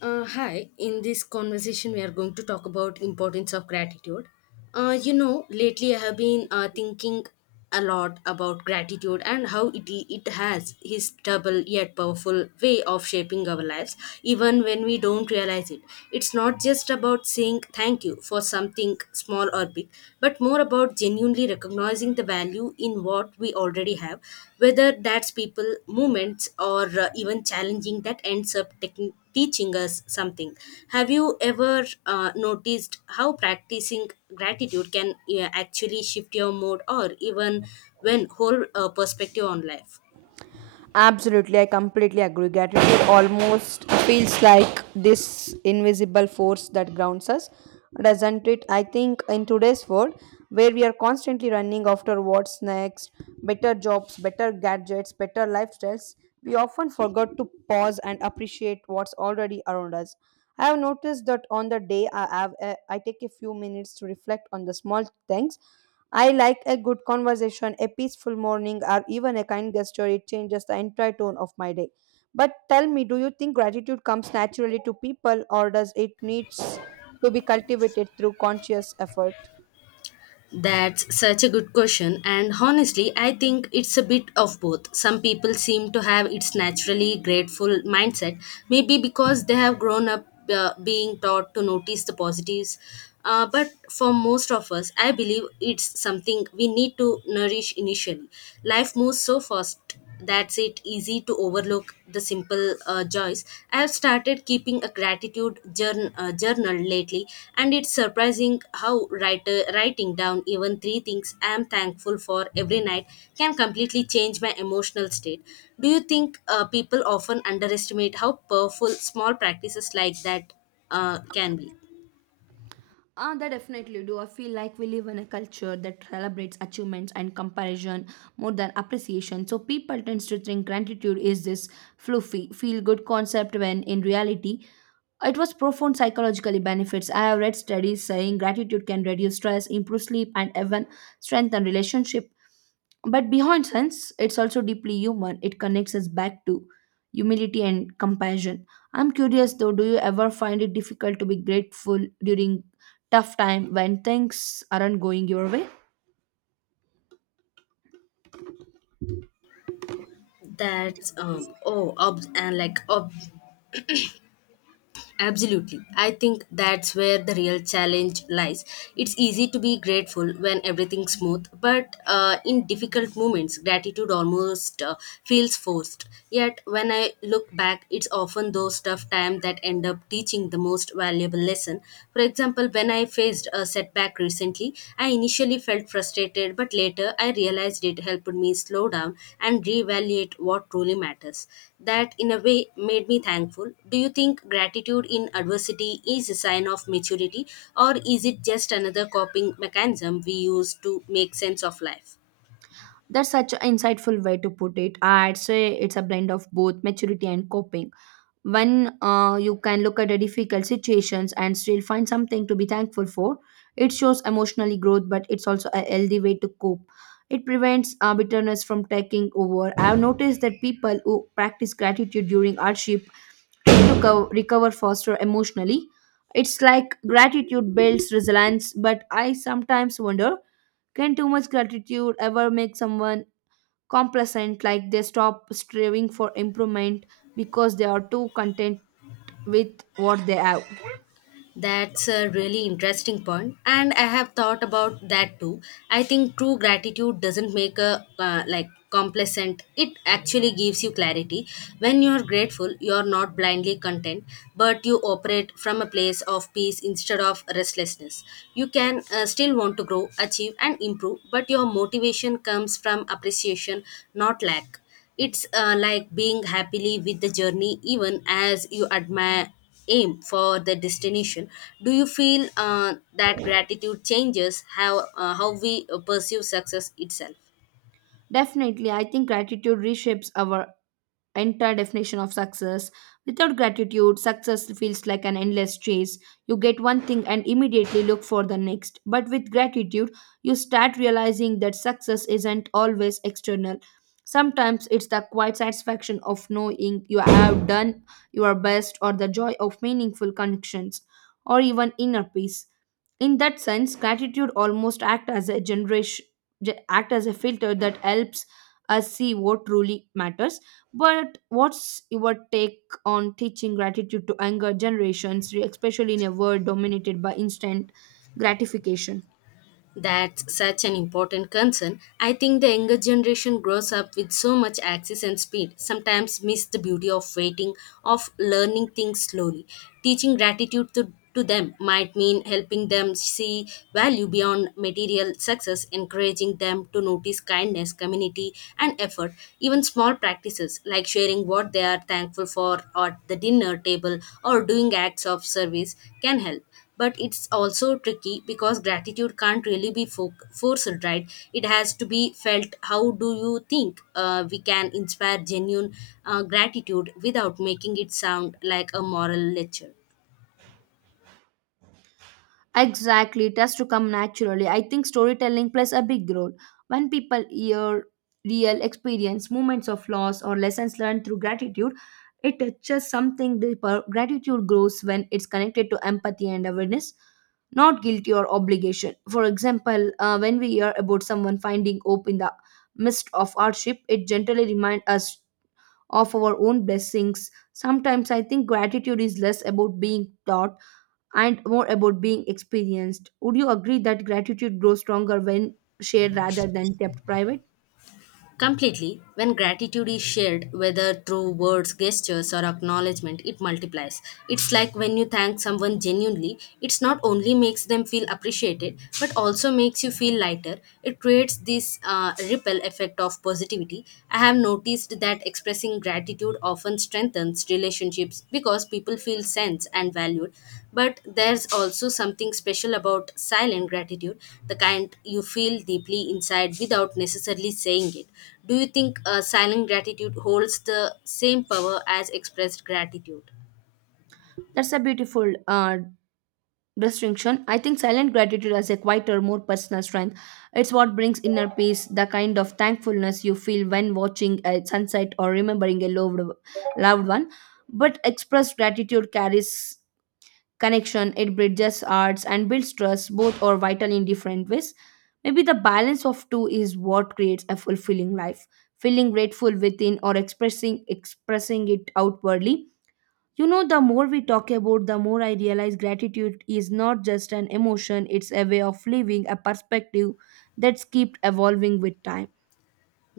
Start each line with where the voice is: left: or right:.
left: Hi, in this conversation, we are going to talk about importance of gratitude. Lately I have been thinking a lot about gratitude and how it has his double yet powerful way of shaping our lives, even when we don't realize it. It's not just about saying thank you for something small or big, but more about genuinely recognizing the value in what we already have, whether that's people movements or even challenging that ends up teaching us something. Have you ever noticed how practicing gratitude can actually shift your mood or even when whole perspective on life?
right: Absolutely, I completely agree. Gratitude almost feels like this invisible force that grounds us, doesn't it? I think in today's world, where we are constantly running after what's next, better jobs, better gadgets, better lifestyles, we often forget to pause and appreciate what's already around us. I have noticed that on the day I have, a, I take a few minutes to reflect on the small things. I like a good conversation, a peaceful morning, or even a kind gesture. It changes the entire tone of my day. But tell me, do you think gratitude comes naturally to people, or does it needs to be cultivated through conscious effort?
left: That's such a good question, and honestly, I think it's a bit of both. Some people seem to have its naturally grateful mindset, maybe because they have grown up being taught to notice the positives. But for most of us, I believe it's something we need to nourish initially. Life moves so fast that's it easy to overlook the simple joys. I have started keeping a gratitude journal lately, and it's surprising how writing down even three things I am thankful for every night can completely change my emotional state. Do you think people often underestimate how powerful small practices like that can be?
right: They definitely do. I feel like we live in a culture that celebrates achievements and comparison more than appreciation. So people tend to think gratitude is this fluffy, feel-good concept when in reality it was profound psychologically benefits. I have read studies saying gratitude can reduce stress, improve sleep, and even strengthen relationship. But behind sense, it's also deeply human. It connects us back to humility and compassion. I'm curious though, do you ever find it difficult to be grateful during tough time when things aren't going your way.
left: That's um oh ob- and like ob- Absolutely. I think that's where the real challenge lies. It's easy to be grateful when everything's smooth, but in difficult moments, gratitude almost feels forced. Yet, when I look back, it's often those tough times that end up teaching the most valuable lesson. For example, when I faced a setback recently, I initially felt frustrated, but later I realized it helped me slow down and reevaluate what truly matters. That in a way made me thankful. Do you think gratitude in adversity is a sign of maturity, or is it just another coping mechanism we use to make sense of life?
right: That's such an insightful way to put it. I'd say it's a blend of both maturity and coping. When you can look at the difficult situations and still find something to be thankful for, it shows emotionally growth, but it's also a healthy way to cope. It prevents bitterness from taking over. I've noticed that people who practice gratitude during hardship recover faster emotionally. It's like gratitude builds resilience, but I sometimes wonder, can too much gratitude ever make someone complacent, like they stop striving for improvement because they are too content with what they have?
left: That's a really interesting point, and I have thought about that too. I think true gratitude doesn't make a like complacent. It actually gives you clarity. When you are grateful, you are not blindly content, but you operate from a place of peace instead of restlessness. You can still want to grow, achieve, and improve, but your motivation comes from appreciation, not lack. It's like being happily with the journey, even as you admire aim for the destination. Do you feel that gratitude changes how we perceive success itself?
right: Definitely, I think gratitude reshapes our entire definition of success. Without gratitude, success feels like an endless chase. You get one thing and immediately look for the next. But with gratitude, you start realizing that success isn't always external. Sometimes it's the quiet satisfaction of knowing you have done your best or the joy of meaningful connections or even inner peace. In that sense, gratitude almost act as a filter that helps us see what truly matters. But what's your take on teaching gratitude to younger generations, especially in a world dominated by instant gratification?
left: That's such an important concern. I think the younger generation grows up with so much access and speed, sometimes miss the beauty of waiting, of learning things slowly. Teaching gratitude to them might mean helping them see value beyond material success, encouraging them to notice kindness, community, and effort. Even small practices like sharing what they are thankful for at the dinner table or doing acts of service can help. But it's also tricky because gratitude can't really be forced, right? It has to be felt. How do you think we can inspire genuine gratitude without making it sound like a moral lecture?
right: Exactly, it has to come naturally. I think storytelling plays a big role. When people hear real experience, moments of loss, or lessons learned through gratitude, it touches something deeper. Gratitude grows when it's connected to empathy and awareness, not guilty or obligation. For example, when we hear about someone finding hope in the midst of hardship, it generally reminds us of our own blessings. Sometimes I think gratitude is less about being taught and more about being experienced. Would you agree that gratitude grows stronger when shared rather than kept private?
left: Completely, when gratitude is shared, whether through words, gestures, or acknowledgement, it multiplies. It's like when you thank someone genuinely, it's not only makes them feel appreciated, but also makes you feel lighter. It creates this ripple effect of positivity. I have noticed that expressing and gratitude often strengthens relationships because people feel sensed and valued. But there's also something special about silent gratitude, the kind you feel deeply inside without necessarily saying it. Do you think silent gratitude holds the same power as expressed gratitude?
right: That's a beautiful distinction. I think silent gratitude has a quieter, more personal strength. It's what brings inner peace, the kind of thankfulness you feel when watching a sunset or remembering a loved one. But expressed gratitude carries connection. It bridges arts and builds trust. Both are vital in different ways. Maybe the balance of two is what creates a fulfilling life, feeling grateful within or expressing it outwardly. You know, the more we talk about, the more I realize gratitude is not just an emotion, it's a way of living, a perspective that's kept evolving with time.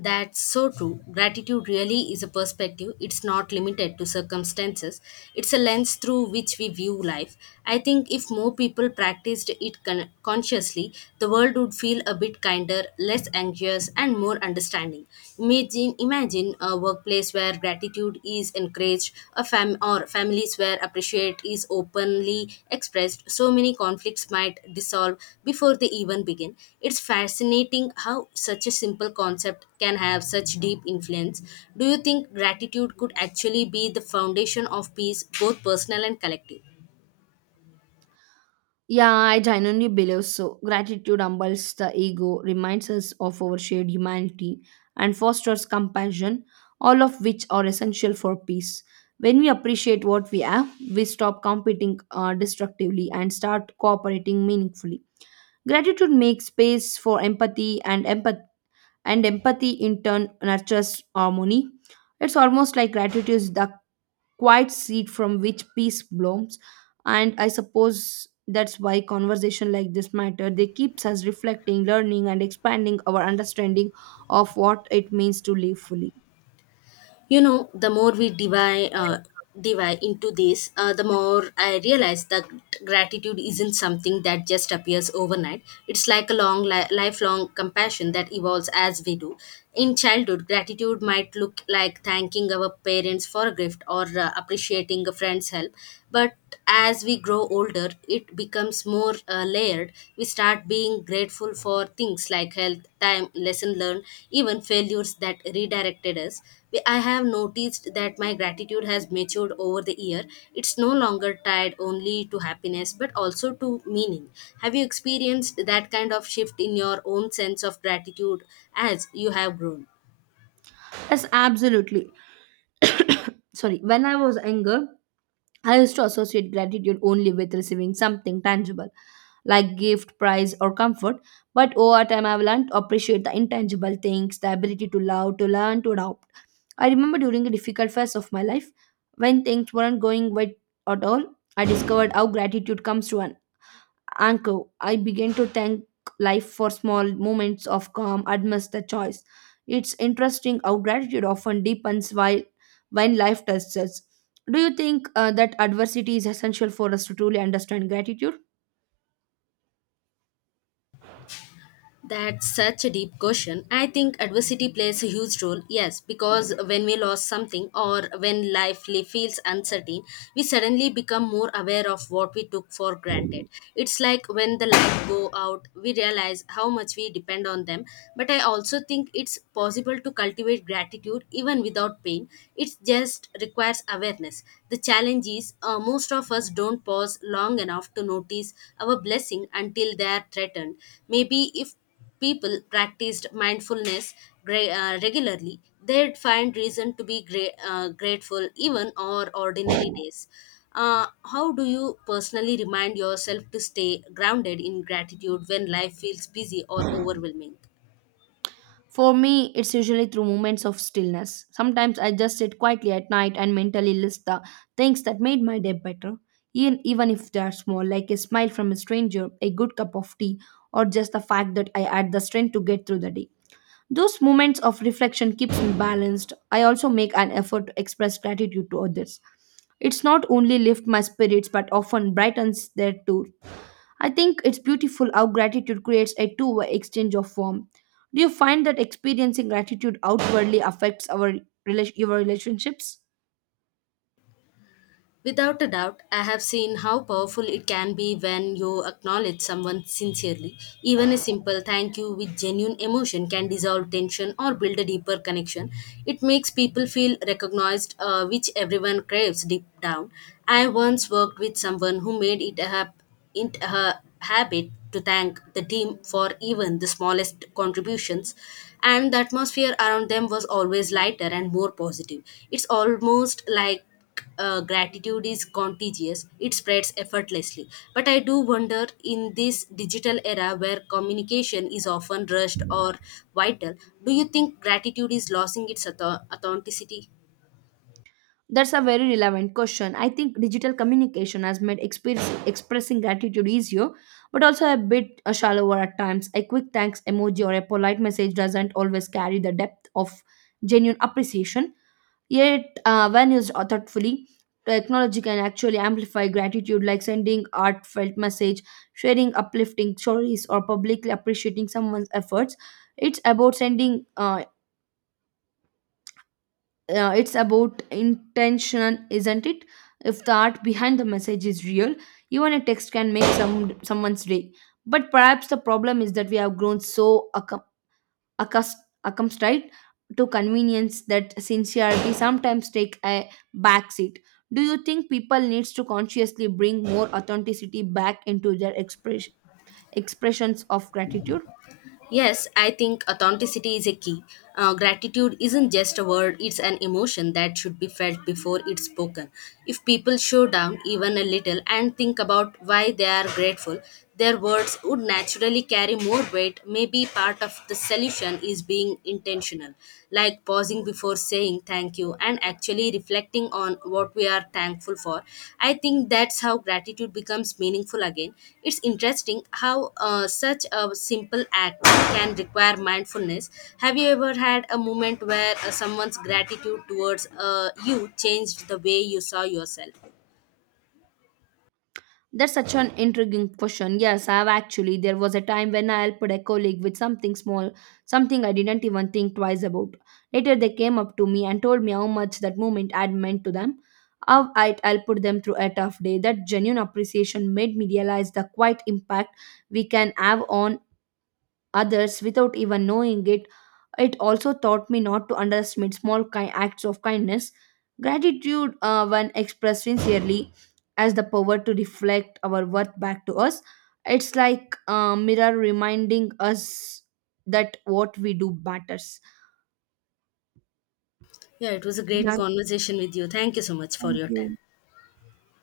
left: That's so true. Gratitude really is a perspective. It's not limited to circumstances. It's a lens through which we view life. I think if more people practiced it consciously, the world would feel a bit kinder, less anxious, and more understanding. Imagine, imagine a workplace where gratitude is encouraged, a fam or families where appreciate is openly expressed. So many conflicts might dissolve before they even begin. It's fascinating how such a simple concept can have such deep influence. Do you think gratitude could actually be the foundation of peace, both personal and collective?
right: Yeah, I genuinely believe so. Gratitude humbles the ego, reminds us of our shared humanity, and fosters compassion, all of which are essential for peace. When we appreciate what we have, we stop competing destructively and start cooperating meaningfully. Gratitude makes space for empathy, and empathy in turn nurtures harmony. It's almost like gratitude is the quiet seed from which peace blooms. And I suppose that's why conversation like this matter. They keeps us reflecting, learning, and expanding our understanding of what it means to live fully.
left: You know, the more we divide into this, the more I realize that gratitude isn't something that just appears overnight. It's like a long, lifelong compassion that evolves as we do. In childhood, gratitude might look like thanking our parents for a gift or appreciating a friend's help, but as we grow older, it becomes more layered. We start being grateful for things like health, time, lesson learned, even failures that redirected us. I have noticed that my gratitude has matured over the year. It's no longer tied only to happiness but also to meaning. Have you experienced that kind of shift in your own sense of gratitude as you have grown?
right: Yes, absolutely. Sorry, when I was younger, I used to associate gratitude only with receiving something tangible, like gift, prize, or comfort. But over time, I've learned to appreciate the intangible things, the ability to love, to learn, to adopt. I remember during a difficult phase of my life, when things weren't going well at all, I discovered how gratitude comes to an anchor. I began to thank life for small moments of calm amidst the choice. It's interesting how gratitude often deepens while when life tests us. Do you think that adversity is essential for us to truly understand gratitude?
left: That's such a deep question. I think adversity plays a huge role, yes, because when we lose something or when life feels uncertain, we suddenly become more aware of what we took for granted. It's like when the light go out, we realize how much we depend on them. But I also think it's possible to cultivate gratitude even without pain. It just requires awareness. The challenge is most of us don't pause long enough to notice our blessing until they are threatened. Maybe if people practiced mindfulness regularly, they'd find reason to be grateful even on ordinary days. How do you personally remind yourself to stay grounded in gratitude when life feels busy or overwhelming?
right: For me, it's usually through moments of stillness. Sometimes I just sit quietly at night and mentally list the things that made my day better, even if they are small, like a smile from a stranger, a good cup of tea, or just the fact that I had the strength to get through the day. Those moments of reflection keeps me balanced. I also make an effort to express gratitude to others. It's not only lift my spirits but often brightens their too. I think it's beautiful how gratitude creates a two-way exchange of warmth. Do you find that experiencing gratitude outwardly affects our rela- your relationships?
left: Without a doubt, I have seen how powerful it can be when you acknowledge someone sincerely. Even a simple thank you with genuine emotion can dissolve tension or build a deeper connection. It makes people feel recognized, which everyone craves deep down. I once worked with someone who made it a hap- it her habit to thank the team for even the smallest contributions, and the atmosphere around them was always lighter and more positive. It's almost like gratitude is contagious, it spreads effortlessly. But I do wonder in this digital era where communication is often rushed or vital, do you think gratitude is losing its authenticity?
right: That's a very relevant question. I think digital communication has made experience, expressing gratitude easier, but also a bit shallower at times. A quick thanks emoji or a polite message doesn't always carry the depth of genuine appreciation. Yet, when used thoughtfully, technology can actually amplify gratitude, like sending heartfelt message, sharing uplifting stories, or publicly appreciating someone's efforts. It's about sending It's about intention, isn't it? If the art behind the message is real, even a text can make someone's day. But perhaps the problem is that we have grown so accus- accustomed to convenience that sincerity sometimes take a backseat. Do you think people needs to consciously bring more authenticity back into their expressions of gratitude?
left: Yes, I think authenticity is a key. Gratitude isn't just a word, it's an emotion that should be felt before it's spoken. If people show down even a little and think about why they are grateful, their words would naturally carry more weight. Maybe part of the solution is being intentional, like pausing before for saying thank you and actually reflecting on what we are thankful for. I think that's how gratitude becomes meaningful again. It's interesting how such a simple act can require mindfulness. Have you ever had a moment where someone's gratitude towards you changed the way you saw yourself?
right: That's such an intriguing question. Yes, I've actually. There was a time when I helped a colleague with something small, something I didn't even think twice about. Later, they came up to me and told me how much that moment had meant to them, how I'd helped them through a tough day. That genuine appreciation made me realize the quiet impact we can have on others without even knowing it. It also taught me not to underestimate acts of kindness. Gratitude, when expressed sincerely, has the power to reflect our worth back to us. It's like a mirror reminding us that what we do matters.
left: Yeah, it was a great
right: Yeah,
left: conversation with you. Thank you so much for
right: thank
left: your
right: you.
left: time.